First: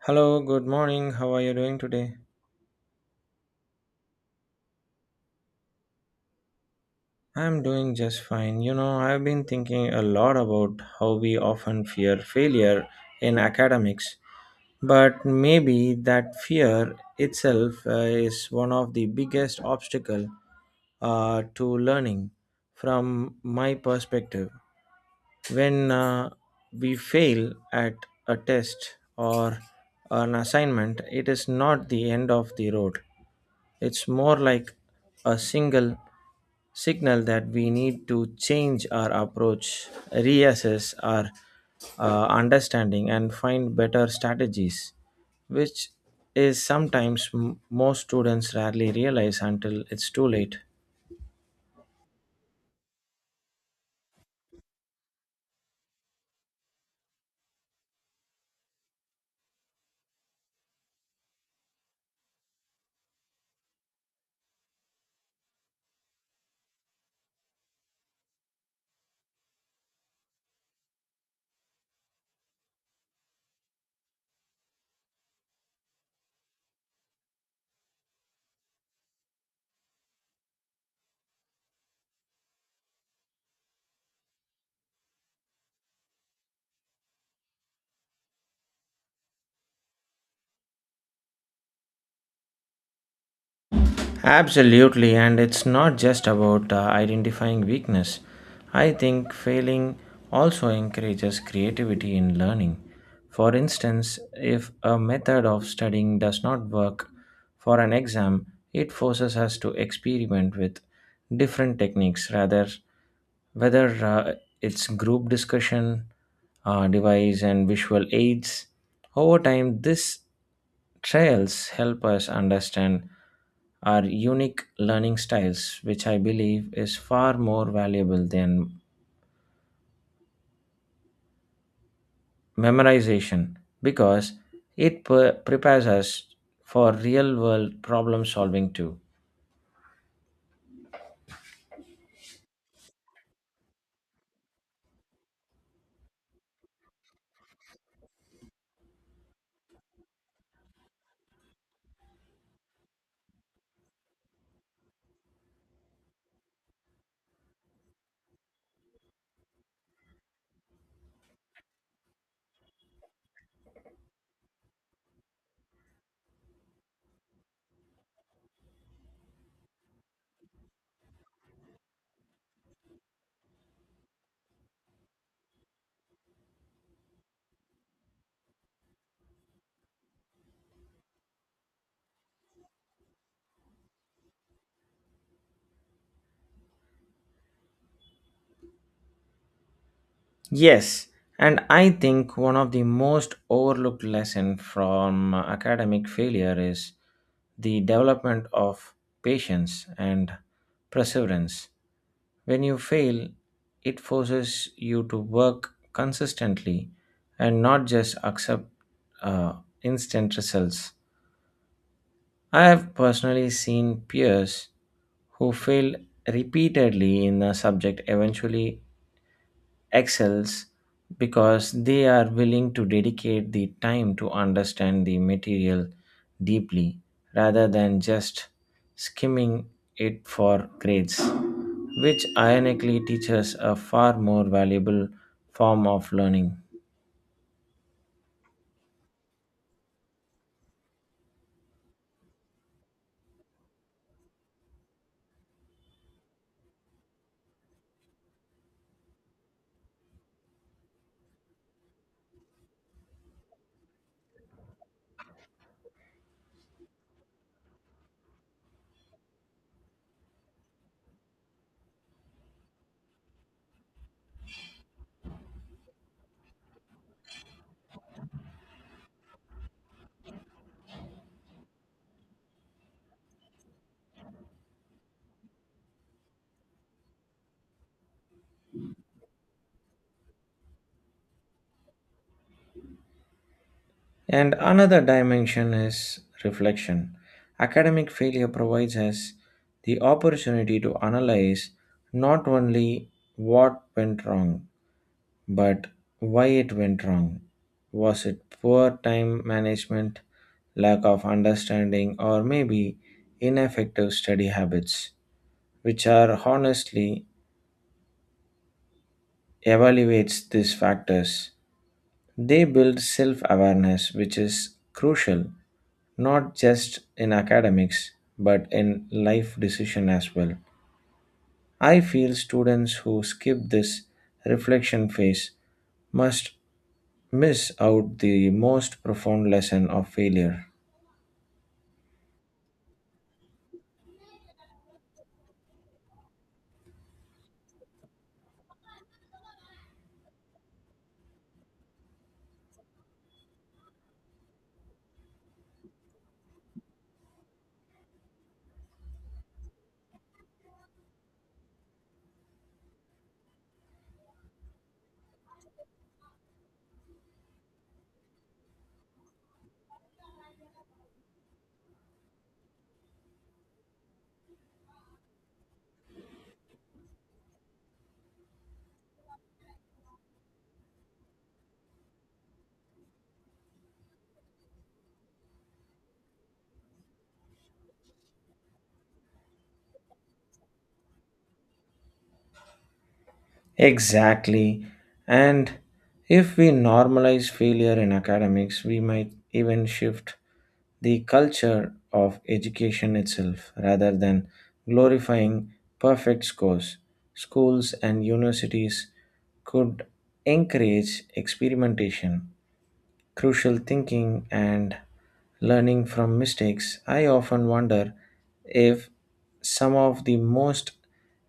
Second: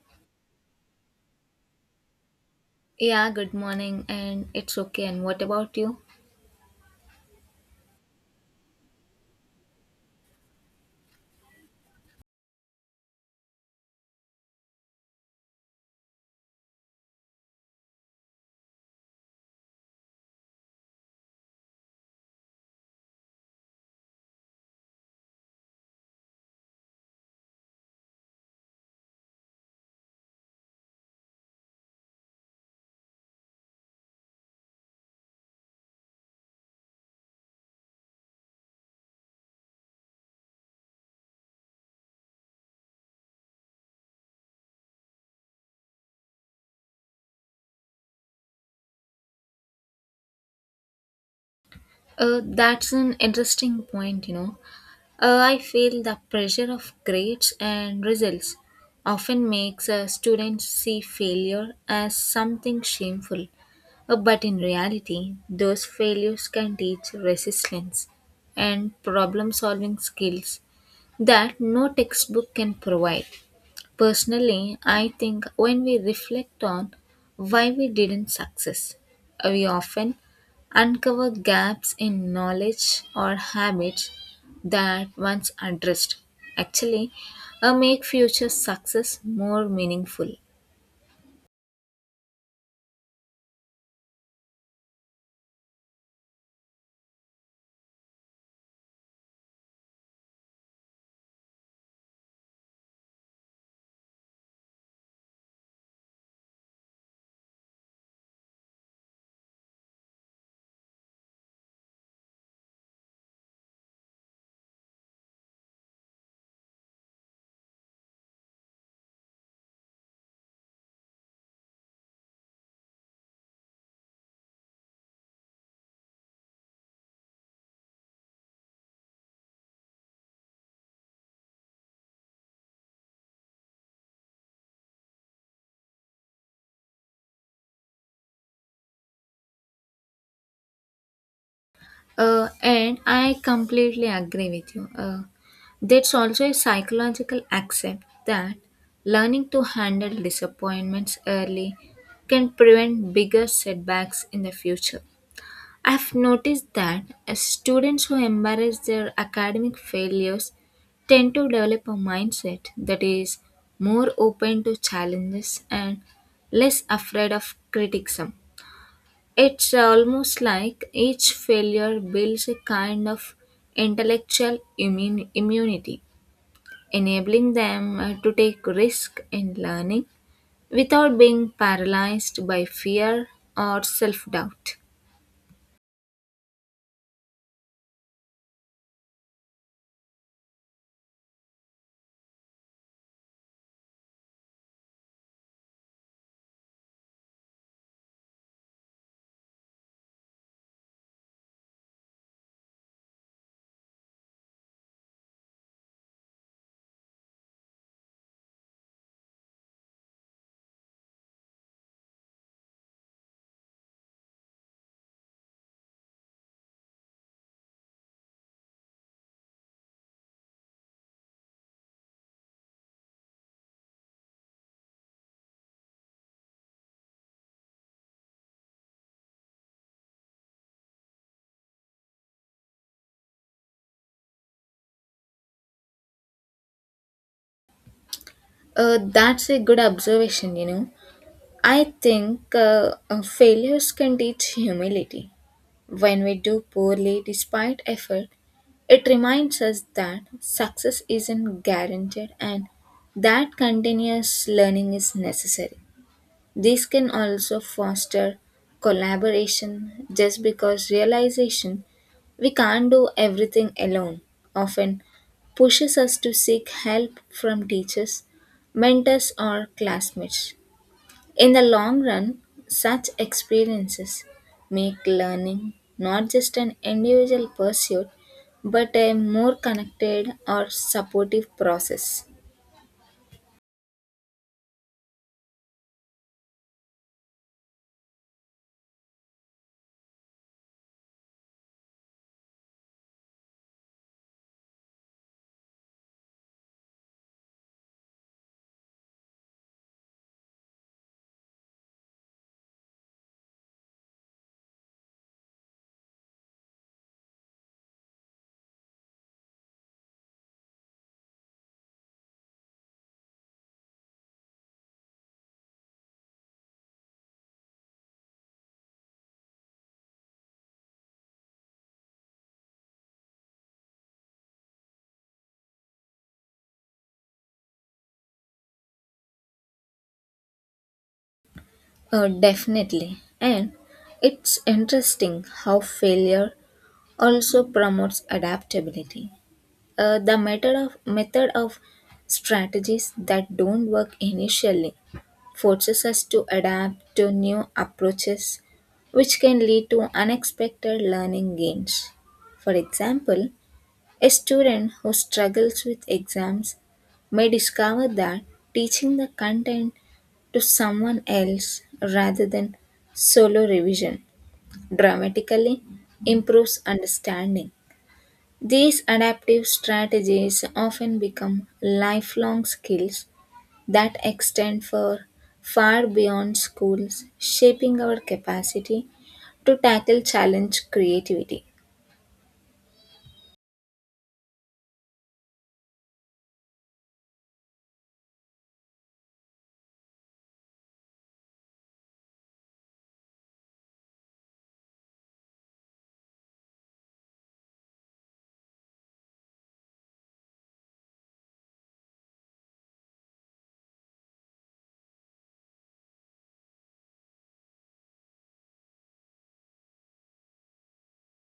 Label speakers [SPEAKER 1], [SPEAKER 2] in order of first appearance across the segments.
[SPEAKER 1] Hello, good morning. How are you doing today?
[SPEAKER 2] Yeah, good morning, and it's okay. And what about you?
[SPEAKER 1] I'm doing just fine. You know, I've been thinking a lot about how we often fear failure in academics, but maybe that fear itself is one of the biggest obstacle to learning from my perspective. When we fail at a test or an assignment, it is not the end of the road. It's more like a single signal that we need to change our approach, reassess our understanding, and find better strategies, which is sometimes most students rarely realize until it's too late.
[SPEAKER 2] That's an interesting point. I feel the pressure of grades and results often makes a student see failure as something shameful. But in reality, those failures can teach resilience and problem solving skills that no textbook can provide. Personally, I think when we reflect on why we didn't success, we often uncover gaps in knowledge or habits that once addressed actually make future success more meaningful.
[SPEAKER 1] Absolutely, and it's not just about identifying weakness. I think failing also encourages creativity in learning. For instance, if a method of studying does not work for an exam, it forces us to experiment with different techniques rather whether it's group discussion, device, and visual aids. Over time, this Trials help us understand our unique learning styles, which I believe is far more valuable than memorization because it prepares us for real world problem solving too.
[SPEAKER 2] And I completely agree with you. There's also a psychological accept that learning to handle disappointments early can prevent bigger setbacks in the future. I've noticed that students who embrace their academic failures tend to develop a mindset that is more open to challenges and less afraid of criticism. It's almost like each failure builds a kind of immunity, enabling them to take risk in learning without being paralyzed by fear or self doubt.
[SPEAKER 1] Yes, and I think one of the most overlooked lesson from academic failure is the development of patience and perseverance. When you fail, it forces you to work consistently and not just accept uh, instant results. I have personally seen peers who failed repeatedly in a subject eventually excels because they are willing to dedicate the time to understand the material deeply rather than just skimming it for grades, which ironically teaches a far more valuable form of learning.
[SPEAKER 2] That's a good observation. I think failures can teach humility. When we do poorly despite effort, it reminds us that success isn't guaranteed and that continuous learning is necessary. This can also foster collaboration just because realization we can't do everything alone often pushes us to seek help from teachers, mentors, or classmates. In the long run, such experiences make learning not just an individual pursuit but a more connected or supportive process.
[SPEAKER 1] And another dimension is reflection. Academic failure provides us the opportunity to analyze not only what went wrong, but why it went wrong. Was it poor time management, lack of understanding, or maybe ineffective study habits, which are honestly evaluates these factors? They build self awareness, which is crucial not just in academics but in life decision as well. I feel students who skip this reflection phase must miss out the most profound lesson of failure.
[SPEAKER 2] Definitely. And it's interesting how failure also promotes adaptability. The method of strategies that don't work initially forces us to adapt to new approaches, which can lead to unexpected learning gains. For example, a student who struggles with exams may discover that teaching the content to someone else rather than solo revision dramatically improves understanding. These adaptive strategies often become lifelong skills that extend for far beyond schools, shaping our capacity to tackle challenge creativity.
[SPEAKER 1] Exactly. And if we normalize failure in academics, we might even shift the culture of education itself rather than glorifying perfect scores. Schools and universities could encourage experimentation, crucial thinking and learning from mistakes. I often wonder if some of the most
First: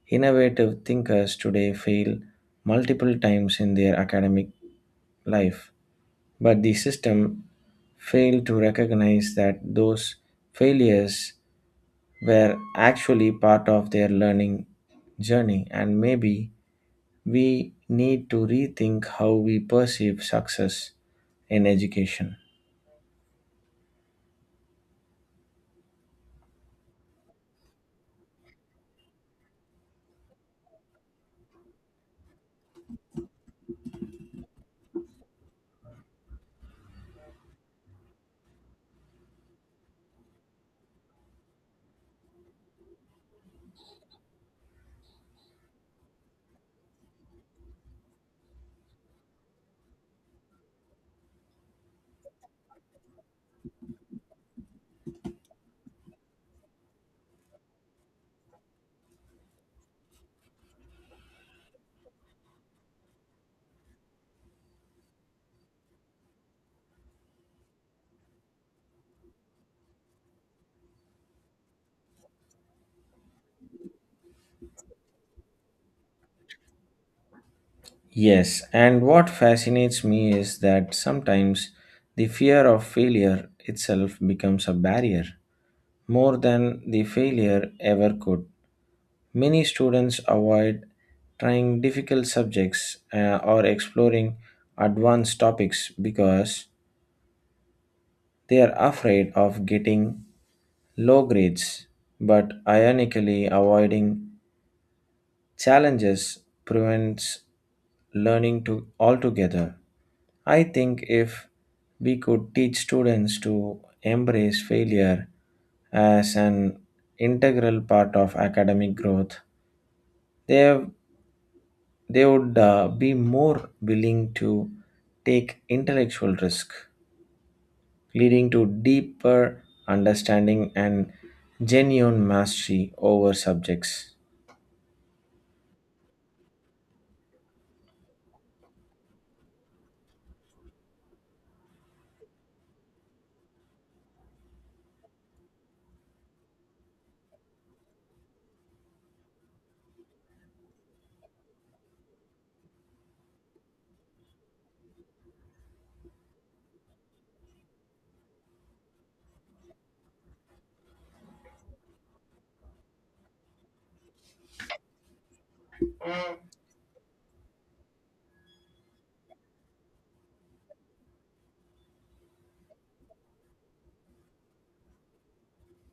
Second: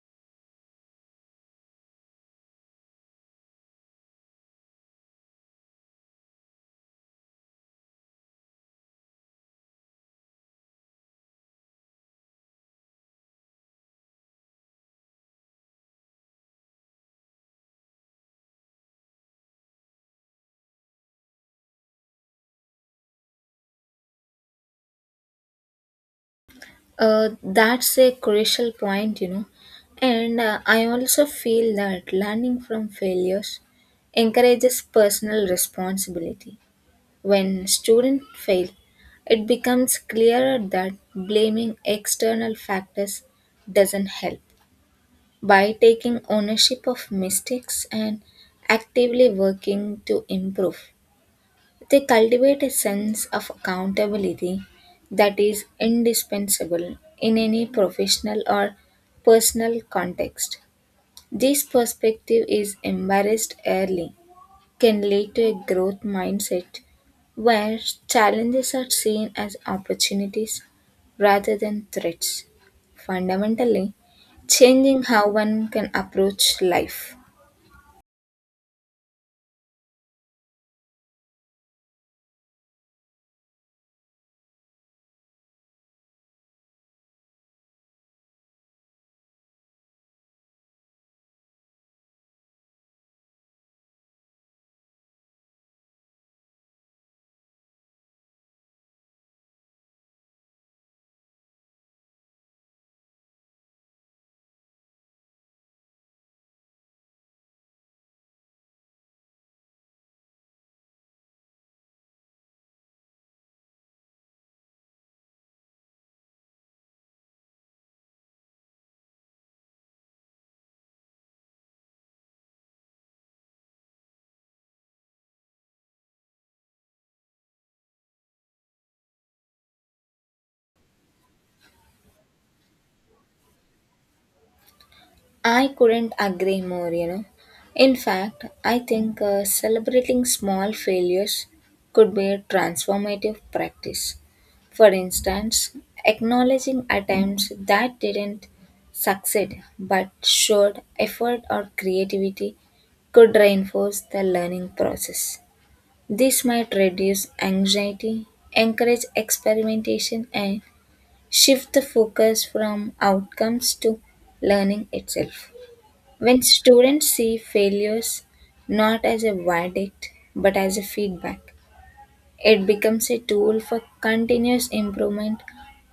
[SPEAKER 1] innovative thinkers today fail multiple times in their academic life, but the system failed to recognize that those failures were actually part of their learning journey, and maybe we need to rethink how we perceive success in education.
[SPEAKER 2] That's a crucial point. And I also feel that learning from failures encourages personal responsibility. When students fail, it becomes clearer that blaming external factors doesn't help. By taking ownership of mistakes and actively working to improve. They cultivate a sense of accountability that is indispensable in any professional or personal context. This perspective is embraced early can lead to a growth mindset where challenges are seen as opportunities rather than threats, fundamentally changing how one can approach life.
[SPEAKER 1] Yes, and what fascinates me is that sometimes the fear of failure itself becomes a barrier more than the failure ever could. Many students avoid trying difficult subjects or exploring advanced topics because they are afraid of getting low grades, but ironically, avoiding challenges prevents learning to altogether. I think if we could teach students to embrace failure as an integral part of academic growth, they, they would be more willing to take intellectual risk, leading to deeper understanding and genuine mastery over subjects.
[SPEAKER 2] I couldn't agree more. In fact, I think celebrating small failures could be a transformative practice. For instance, acknowledging attempts that didn't succeed but showed effort or creativity could reinforce the learning process. This might reduce anxiety, encourage experimentation, and shift the focus from outcomes to learning itself. When students see failures not as a verdict but as a feedback, it becomes a tool for continuous improvement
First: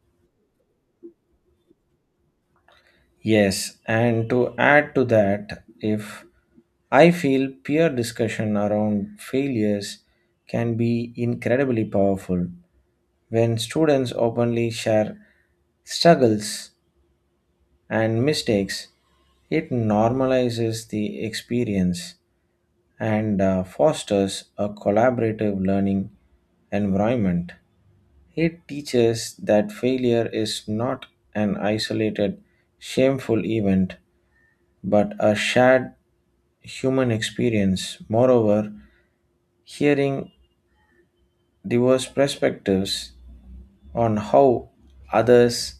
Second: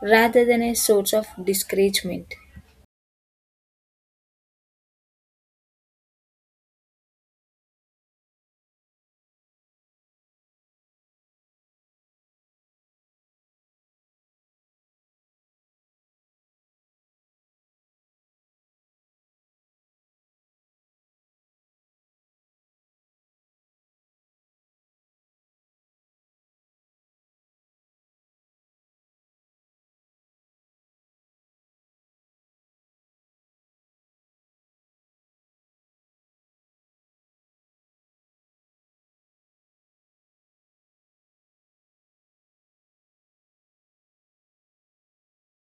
[SPEAKER 2] rather than a source of discouragement.
[SPEAKER 1] Yes, and to add to that, if I feel peer discussion around failures can be incredibly powerful when students openly share struggles and mistakes. It normalizes the experience and fosters a collaborative learning environment. It teaches that failure is not an isolated, shameful event but a shared human experience. Moreover, hearing diverse perspectives on how others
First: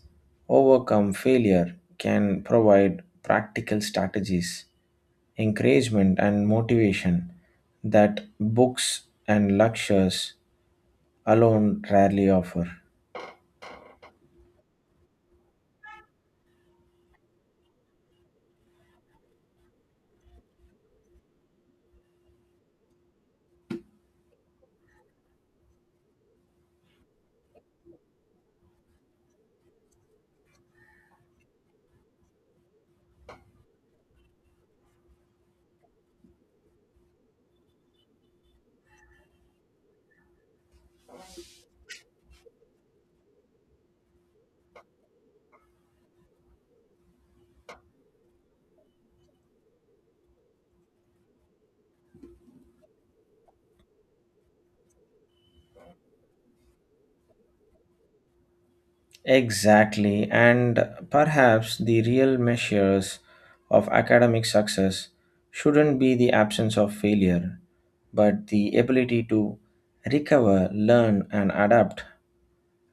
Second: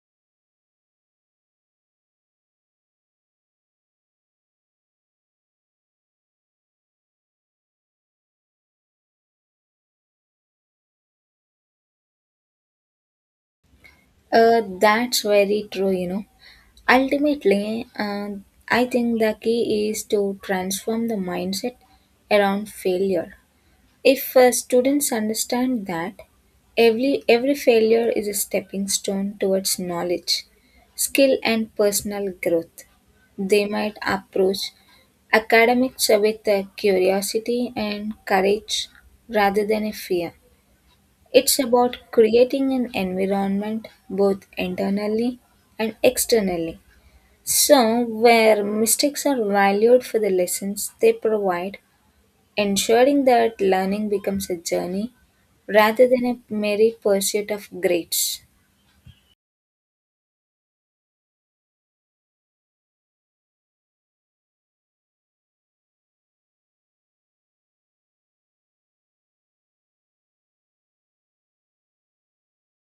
[SPEAKER 1] overcome failure can provide practical strategies, encouragement, and motivation that books and lectures alone rarely offer.
[SPEAKER 2] That's very true. Ultimately, I think the key is to transform the mindset around failure. If students understand that every failure is a stepping stone towards knowledge, skill, and personal growth, they might approach academics with a curiosity and courage rather than a fear. It's about creating an environment both internally and externally. So, where mistakes are valued for the lessons they provide, ensuring that learning becomes a journey rather than a merry pursuit of grades.
[SPEAKER 1] Exactly, and perhaps the real measures of academic success shouldn't be the absence of failure, but the ability to recover, learn, and adapt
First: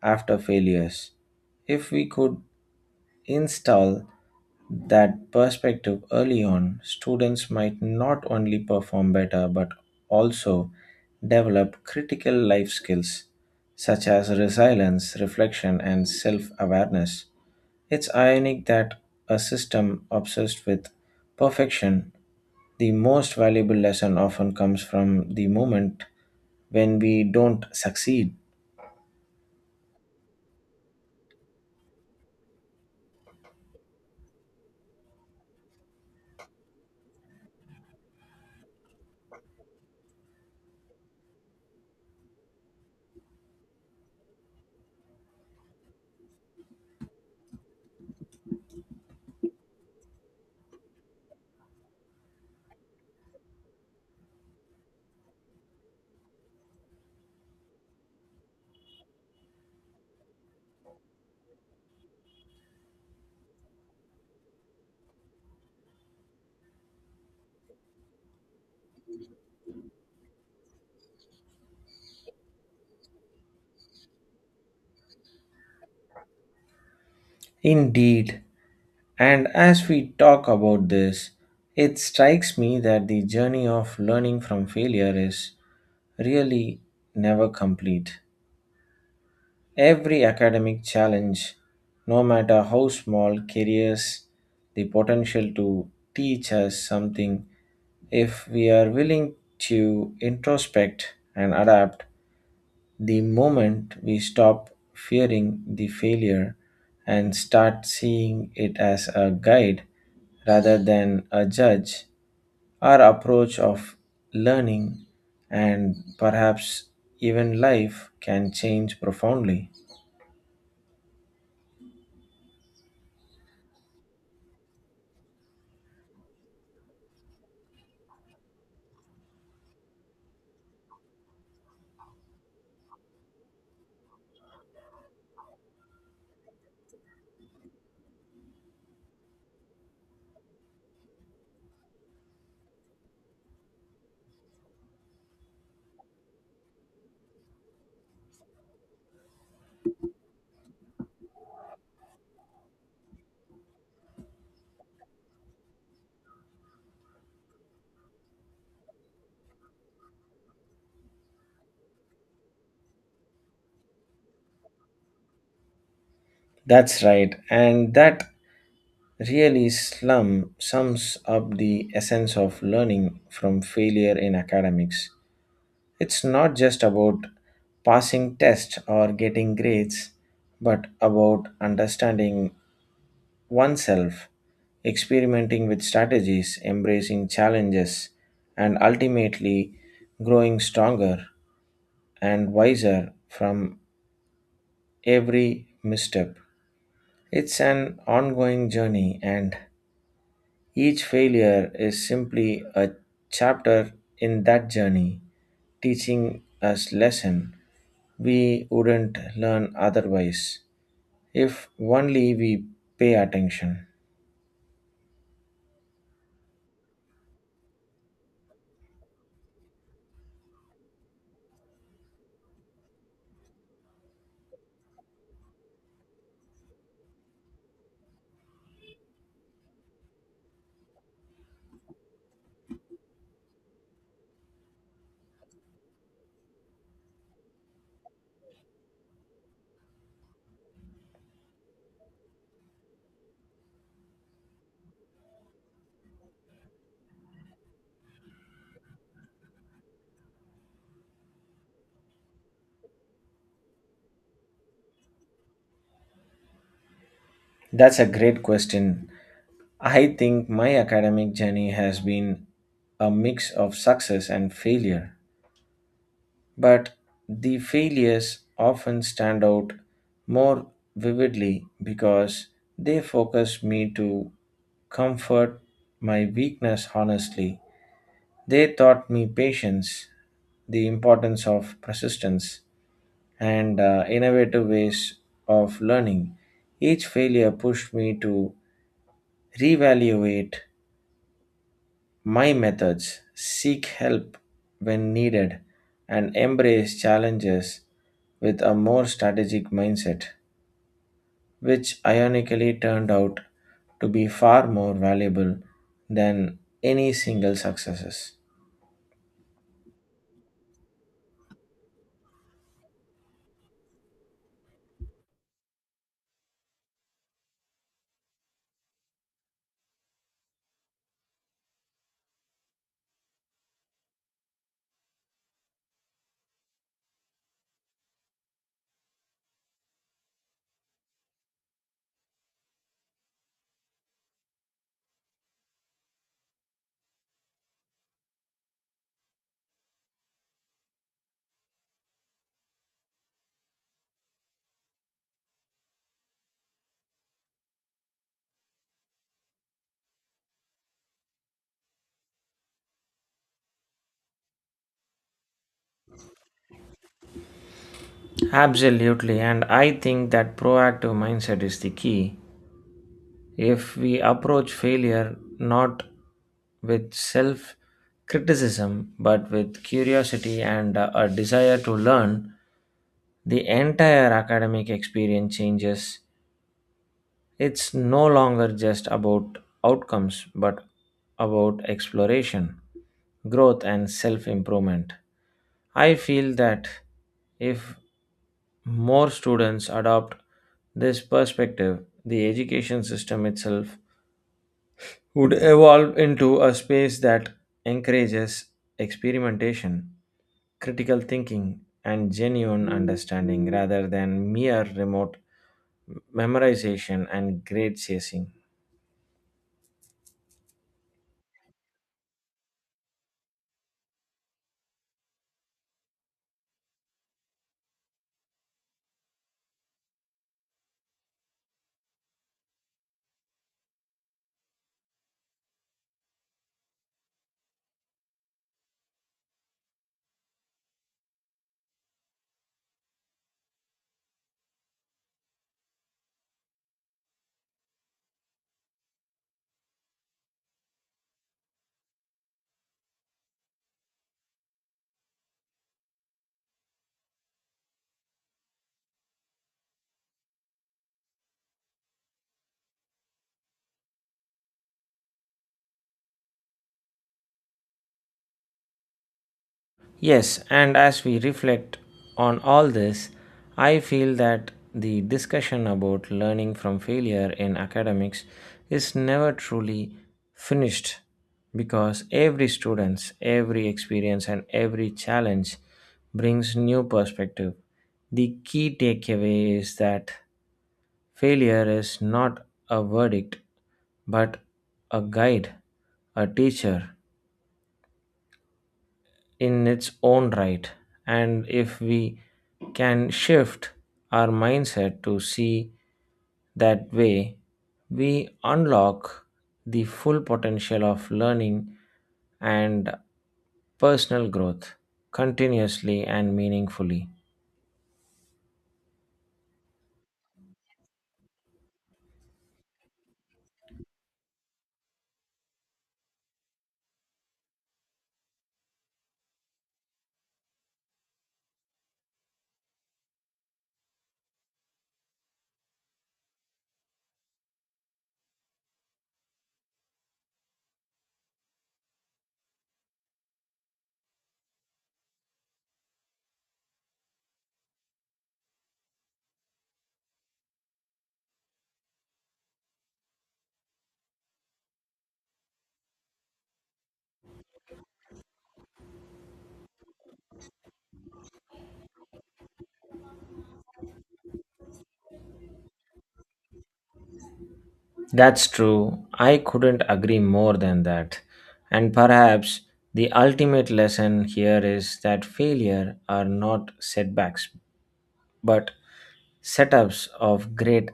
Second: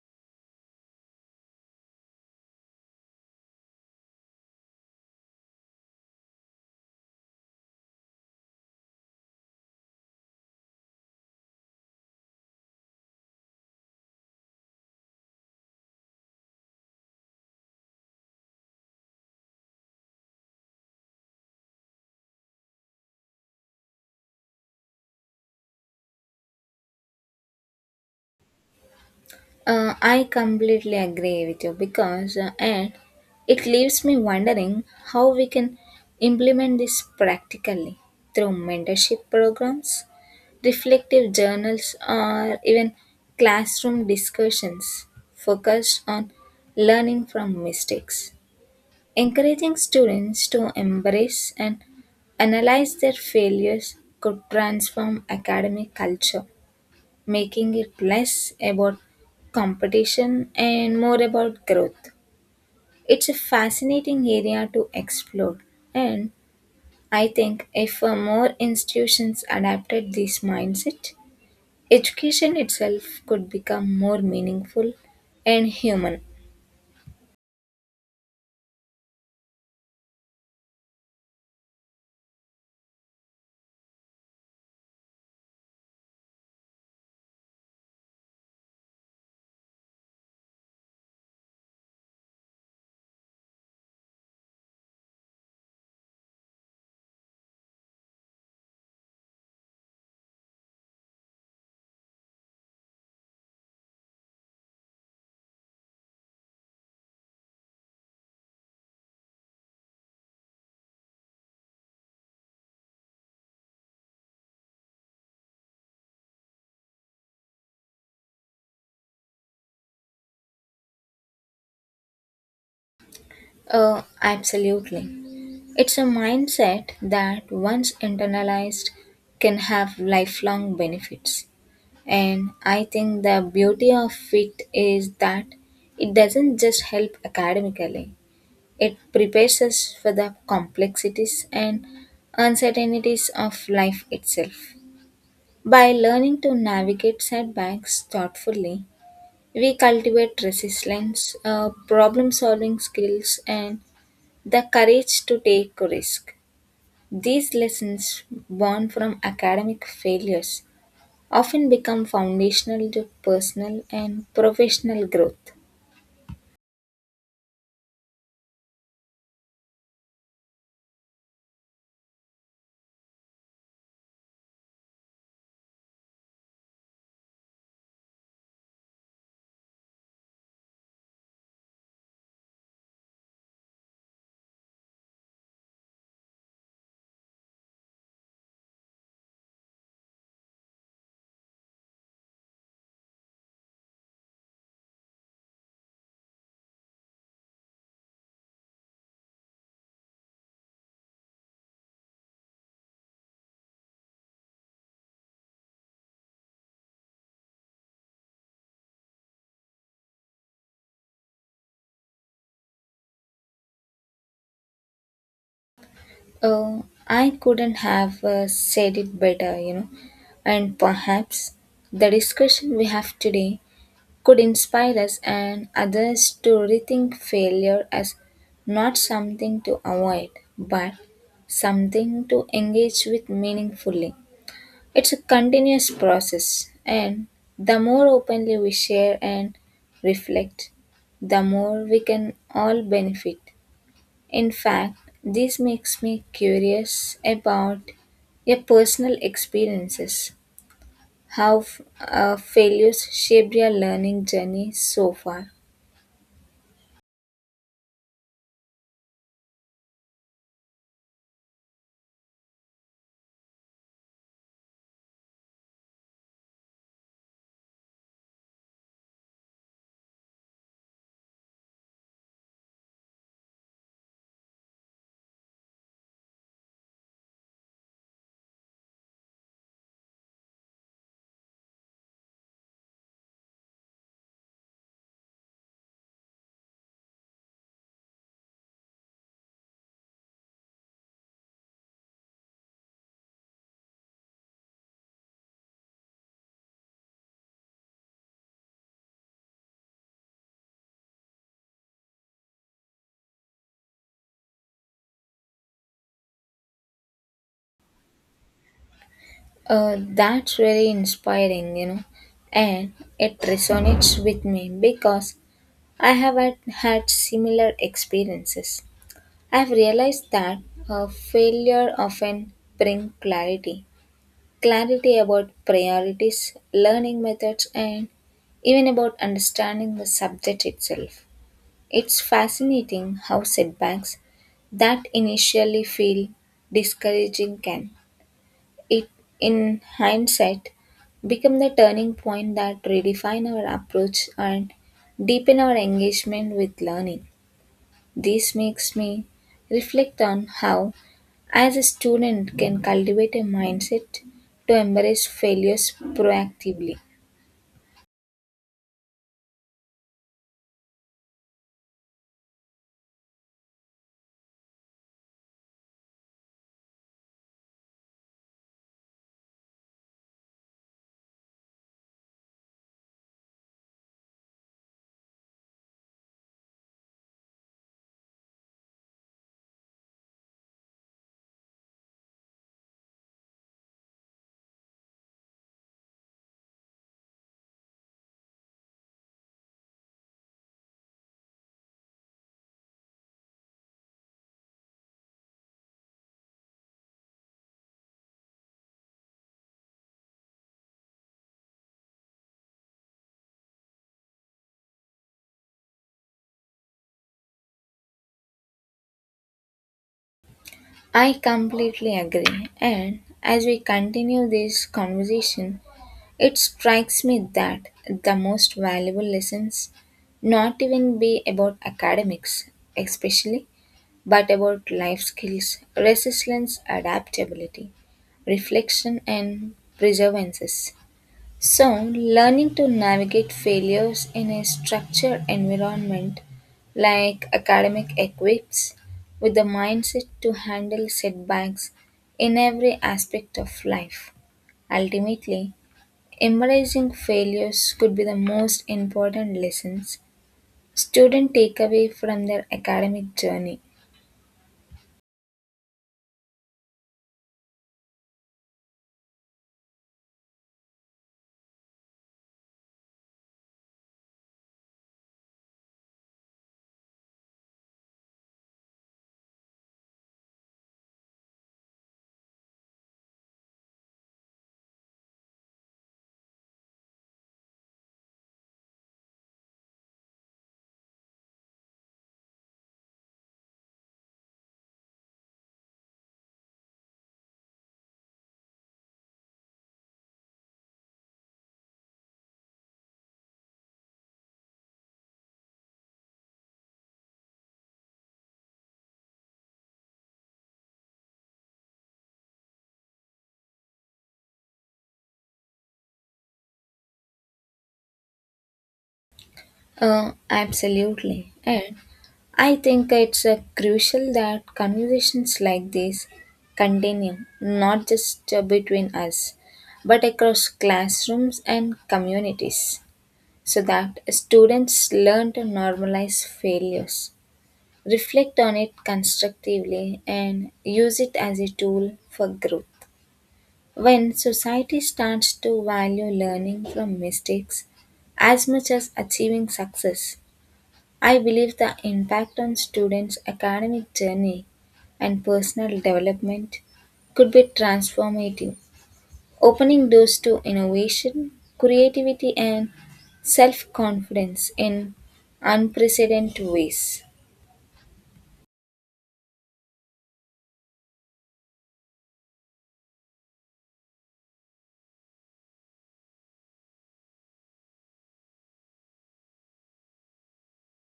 [SPEAKER 1] after failures. If we could install that perspective early on, students might not only perform better but also develop critical life skills such as resilience, reflection, and self awareness. It's ironic that a system obsessed with perfection the most valuable lesson often comes from the moment when we don't succeed.
[SPEAKER 2] I completely agree with you because and it leaves me wondering how we can implement this practically through mentorship programs, reflective journals, or even classroom discussions focused on learning from mistakes. Encouraging students to embrace and analyze their failures could transform academic culture making it less about competition and more about growth. It's a fascinating area to explore, and I think if more institutions adapted this mindset, education itself could become more meaningful and human.
[SPEAKER 1] Indeed, and as we talk about this, it strikes me that the journey of learning from failure is really never complete. Every academic challenge, no matter how small, carries the potential to teach us something if we are willing to introspect and adapt. The moment we stop fearing the failure and start seeing it as a guide rather than a judge, our approach of learning and perhaps even life can change profoundly.
[SPEAKER 2] Oh, absolutely. It's a mindset that, once internalized, can have lifelong benefits. And I think the beauty of it is that it doesn't just help academically, it prepares us for the complexities and uncertainties of life itself. By learning to navigate setbacks thoughtfully, we cultivate resilience, problem solving skills, and the courage to take risk. These lessons, born from academic failures, often become foundational to personal and professional growth.
[SPEAKER 1] That's right, and that really slum sums up the essence of learning from failure in academics. It's not just about passing tests or getting grades, but about understanding oneself, experimenting with strategies, embracing challenges, and ultimately growing stronger and wiser from every misstep. It's an ongoing journey, and each failure is simply a chapter in that journey, teaching us lesson we wouldn't learn otherwise if only we pay attention.
[SPEAKER 2] Uh, I couldn't have said it better, you know, and perhaps the discussion we have today could inspire us and others to rethink failure as not something to avoid, but something to engage with meaningfully. It's a continuous process, and the more openly we share and reflect, the more we can all benefit. In fact, this makes me curious about your personal experiences, how failures shaped your learning journey so far.
[SPEAKER 1] That's a great question. I think my academic journey has been a mix of success and failure, but the failures often stand out more vividly because they focus me to comfort my weakness honestly. They taught me patience, the importance of persistence, and innovative ways of learning. Each failure pushed me to reevaluate my methods, seek help when needed, and embrace challenges with a more strategic mindset, which ironically turned out to be far more valuable than any single successes.
[SPEAKER 2] That's very inspiring, you know, and it resonates with me because I have had, had similar experiences. I've realized that a failure often brings clarity about priorities, learning methods, and even about understanding the subject itself. It's fascinating how setbacks that initially feel discouraging can, it, in hindsight, become the turning point that redefine our approach and deepen our engagement with learning. This makes me reflect on how, as a student, can cultivate a mindset to embrace failures proactively.
[SPEAKER 1] Absolutely, and I think that proactive mindset is the key. If we approach failure not with self criticism but with curiosity and a desire to learn, the entire academic experience changes. It's no longer just about outcomes but about exploration, growth, and self improvement. I feel that if more students adopt this perspective, the education system itself would evolve into a space that encourages experimentation, critical thinking, and genuine understanding rather than mere remote memorization and grade chasing.
[SPEAKER 2] I completely agree, and as we continue this conversation, it strikes me that the most valuable lessons not even be about academics, especially, but about life skills, resilience, adaptability, reflection, and perseverance. So, learning to navigate failures in a structured environment like academic equips with the mindset to handle setbacks in every aspect of life. Ultimately, embracing failures could be the most important lessons students take away from their academic journey.
[SPEAKER 1] Yes, and as we reflect on all this, I feel that the discussion about learning from failure in academics is never truly finished because every student's every experience and every challenge brings new perspective. The key takeaway is that failure is not a verdict but a guide, a teacher, in its own right. And if we can shift our mindset to see that way, we unlock the full potential of learning and personal growth continuously and meaningfully.
[SPEAKER 2] Absolutely. And I think it's crucial that conversations like this continue, not just between us, but across classrooms and communities, so that students learn to normalize failures, reflect on it constructively, and use it as a tool for growth. When society starts to value learning from mistakes as much as achieving success, I believe the impact on students' academic journey and personal development could be transformative, opening doors to innovation, creativity, and self confidence in unprecedented ways.
[SPEAKER 1] That's true. I couldn't agree more than that. And perhaps the ultimate lesson here is that failure are not setbacks, but setups of greater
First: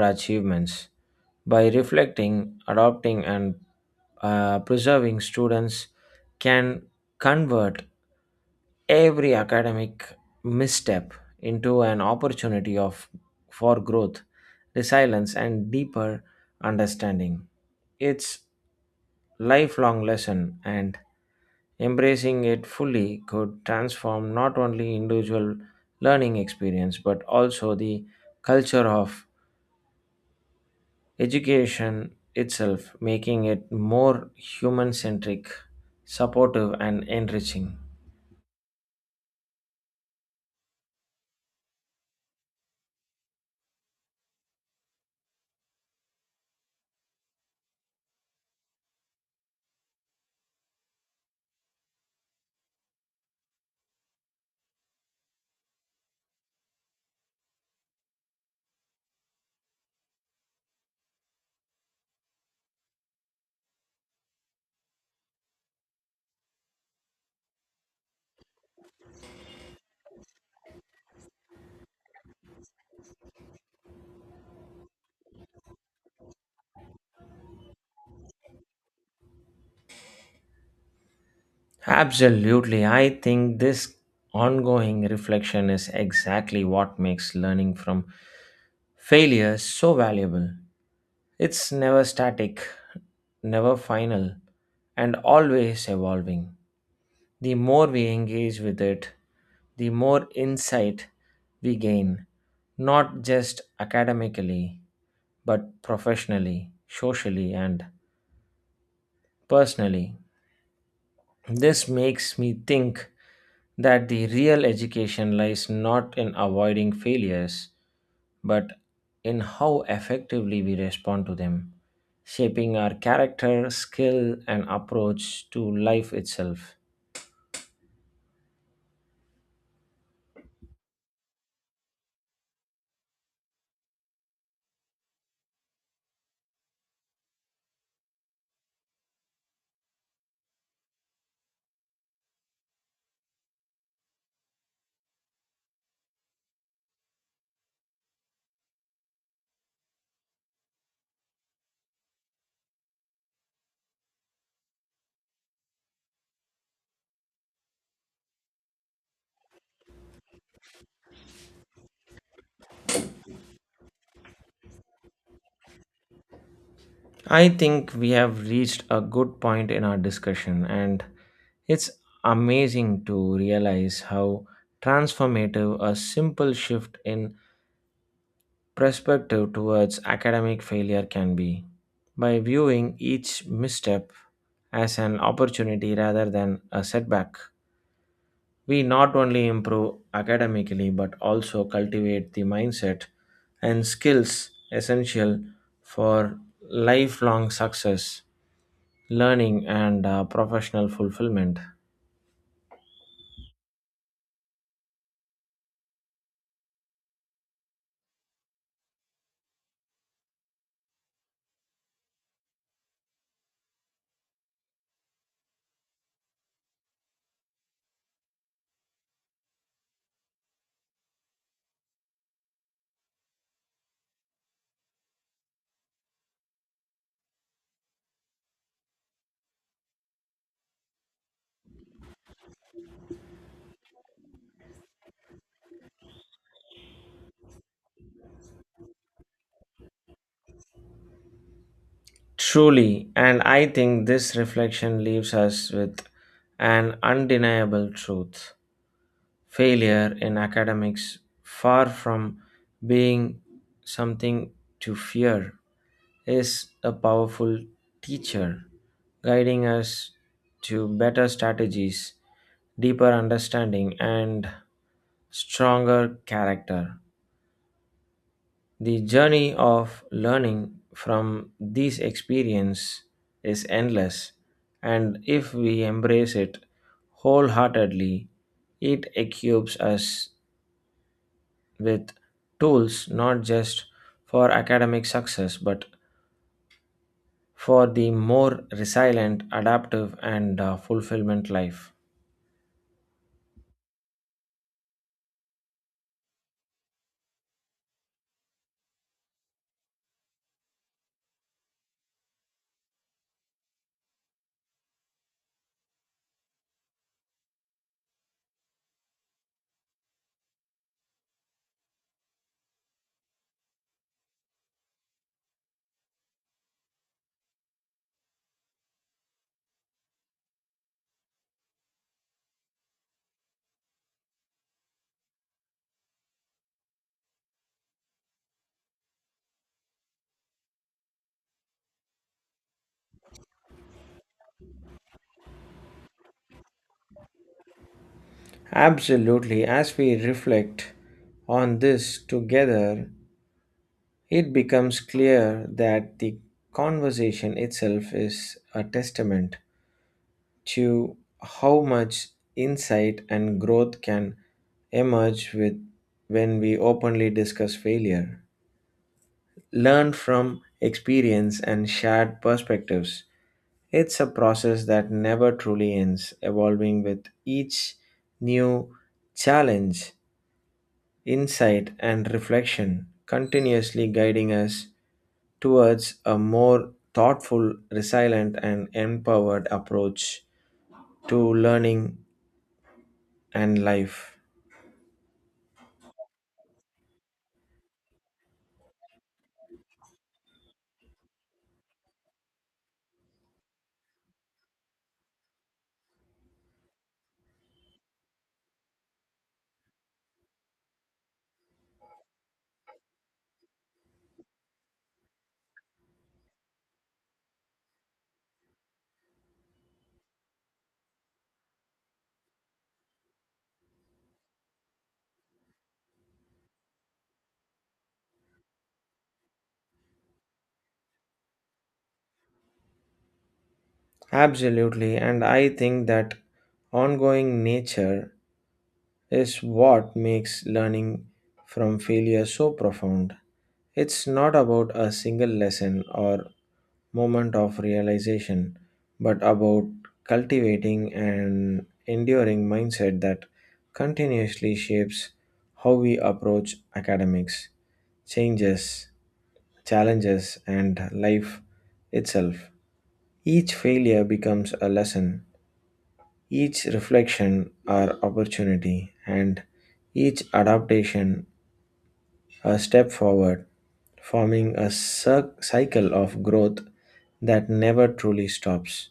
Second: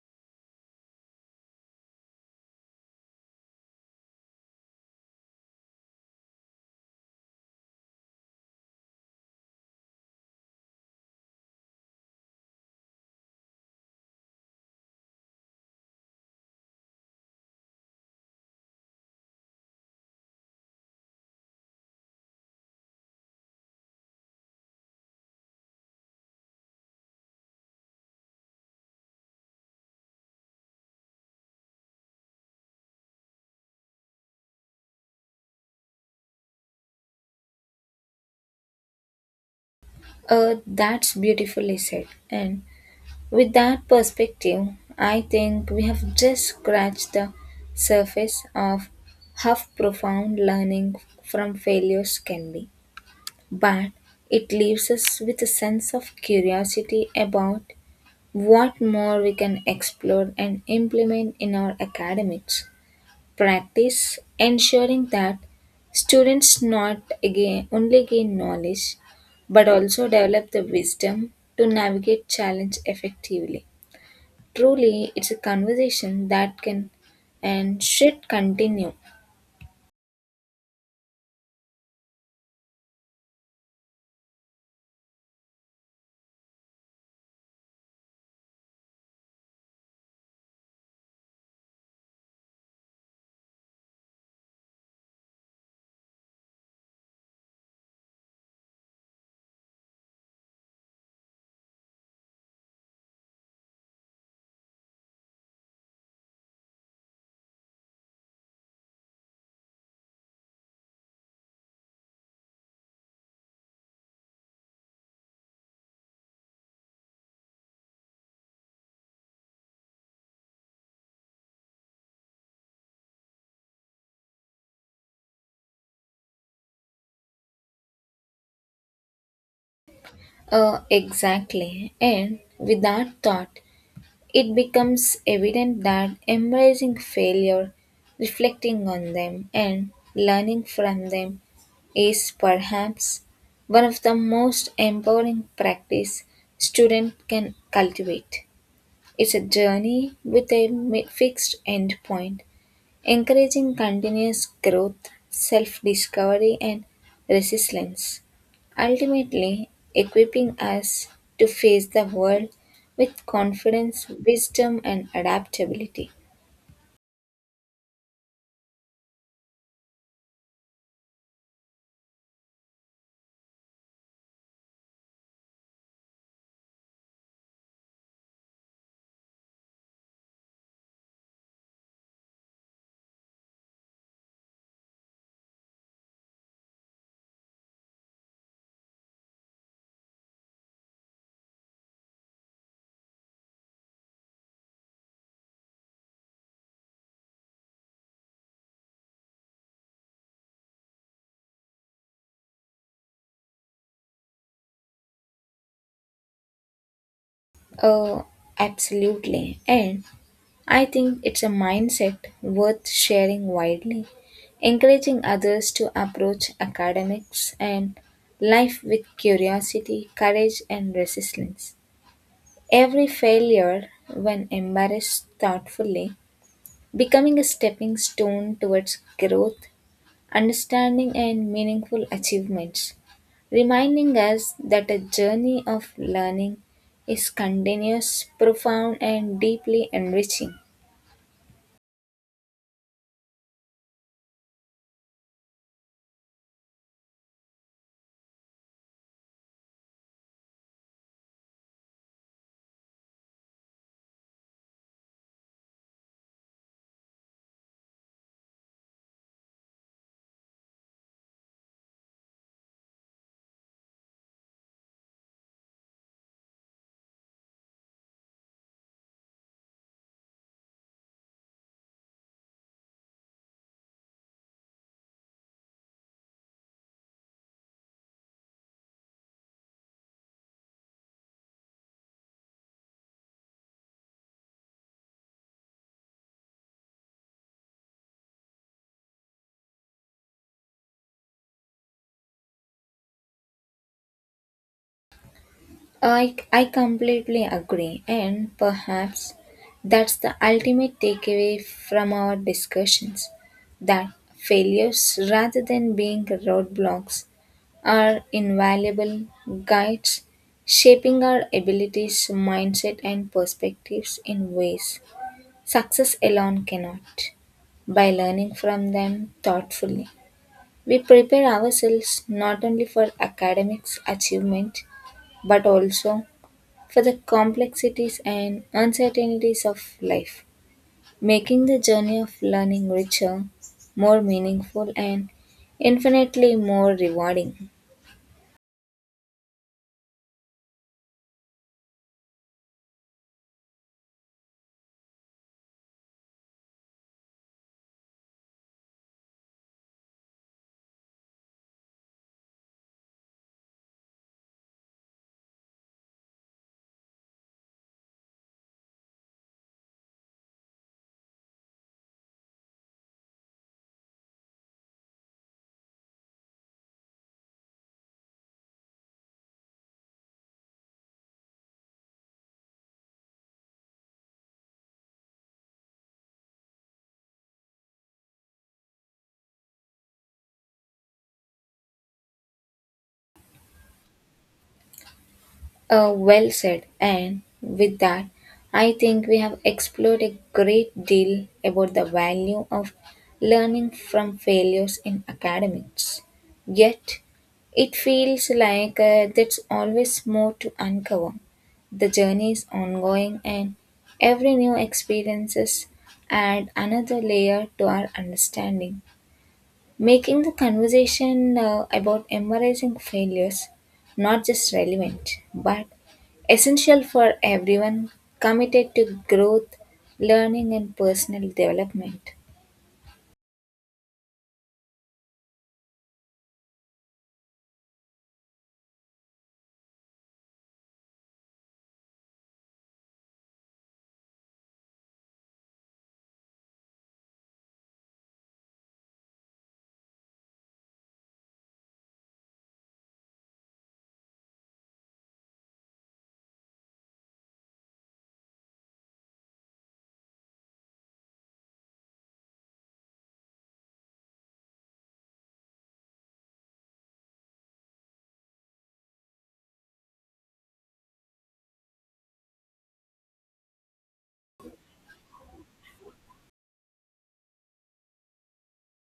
[SPEAKER 1] achievements. By reflecting, adopting, and preserving, students can convert every academic misstep into an opportunity of for growth, resilience, and deeper understanding. It's lifelong lesson, and embracing it fully could transform not only individual learning experience but also the culture of education itself, making it more human centric, supportive, and enriching.
[SPEAKER 2] That's beautifully said. And with that perspective, I think we have just scratched the surface of how profound learning from failures can be. But it leaves us with a sense of curiosity about what more we can explore and implement in our academics practice, ensuring that students not again, only gain knowledge but also develop the wisdom to navigate challenge effectively. Truly, it's a conversation that can and should continue.
[SPEAKER 1] Absolutely. I think this ongoing reflection is exactly what makes learning from failure so valuable. It's never static, never final, and always evolving. The more we engage with it, the more insight we gain, not just academically, but professionally, socially, and personally. This makes me think that the real education lies not in avoiding failures, but in how effectively we respond to them, shaping our character, skill, and approach to life itself.
[SPEAKER 2] Exactly. And with that thought, it becomes evident that embracing failure, reflecting on them, and learning from them is perhaps one of the most empowering practice student can cultivate. It's a journey with a fixed end point encouraging continuous growth, self discovery, and resilience, ultimately equipping us to face the world with confidence, wisdom, and adaptability.
[SPEAKER 1] I think we have reached a good point in our discussion, and it's amazing to realize how transformative a simple shift in perspective towards academic failure can be by viewing each misstep as an opportunity rather than a setback. We not only improve academically but also cultivate the mindset and skills essential for lifelong success, learning, and professional fulfillment.
[SPEAKER 2] Oh, absolutely. And I think it's a mindset worth sharing widely, encouraging others to approach academics and life with curiosity, courage, and resilience. Every failure, when embraced thoughtfully, becoming a stepping stone towards growth, understanding, and meaningful achievements, reminding us that a journey of learning is continuous, profound, and deeply enriching.
[SPEAKER 1] Truly, and I think this reflection leaves us with an undeniable truth. Failure in academics, far from being something to fear, is a powerful teacher, guiding us to better strategies, deeper understanding, and stronger character. The journey of learning from these experience is endless, and if we embrace it wholeheartedly, it equips us with tools not just for academic success but for the more resilient, adaptive, and fulfillment life.
[SPEAKER 2] I completely agree, and perhaps that's the ultimate takeaway from our discussions that failures, rather than being roadblocks, are invaluable guides, shaping our abilities, mindset, and perspectives in ways success alone cannot. By learning from them thoughtfully, we prepare ourselves not only for academics achievement but also for the complexities and uncertainties of life, making the journey of learning richer, more meaningful, and infinitely more rewarding.
[SPEAKER 1] Absolutely. As we reflect on this together, it becomes clear that the conversation itself is a testament to how much insight and growth can emerge with when we openly discuss failure. Learned from experience and shared perspectives. It's a process that never truly ends, evolving with each new challenge, insight, and reflection, continuously guiding us towards a more thoughtful, resilient, and empowered approach to learning and life.
[SPEAKER 2] Well said. And with that, I think we have explored a great deal about the value of learning from failures in academics. Yet, it feels like there's always more to uncover. The journey is ongoing, and every new experiences add another layer to our understanding making the conversation about embracing failures not just relevant but essential for everyone committed to growth, learning, and personal development.
[SPEAKER 1] Absolutely, and I think that ongoing nature is what makes learning from failure so profound. It's not about a single lesson or moment of realization, but about cultivating an enduring mindset that continuously shapes how we approach academics, changes, challenges, and life itself. Each failure becomes a lesson, each reflection, our opportunity, and each adaptation a step forward, forming a cycle of growth that never truly stops.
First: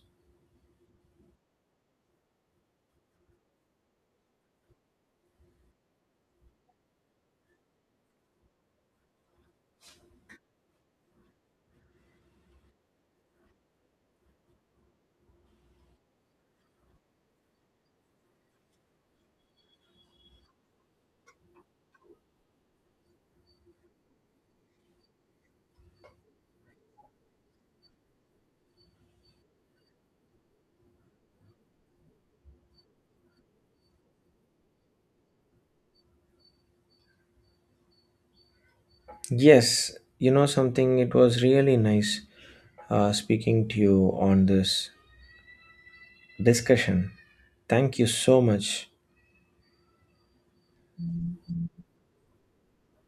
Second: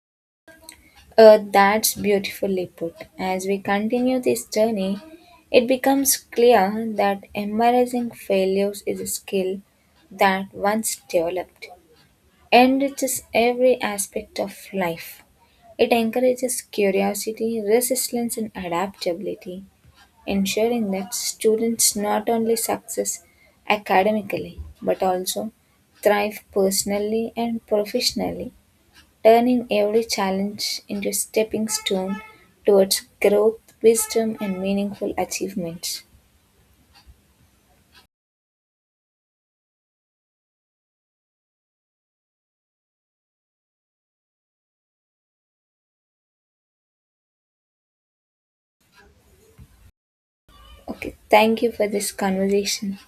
[SPEAKER 2] That's beautifully put. As we continue this journey, it becomes clear that embracing failures is a skill that once developed enriches every aspect of life. It encourages curiosity, resistance, and adaptability, ensuring that students not only success academically but also thrive personally and professionally, turning every challenge into a stepping stone towards growth, wisdom, and meaningful achievements.
[SPEAKER 1] Yes, you know something, it was really nice speaking to you on this discussion. Thank you so much.
[SPEAKER 2] Okay, thank you for this conversation.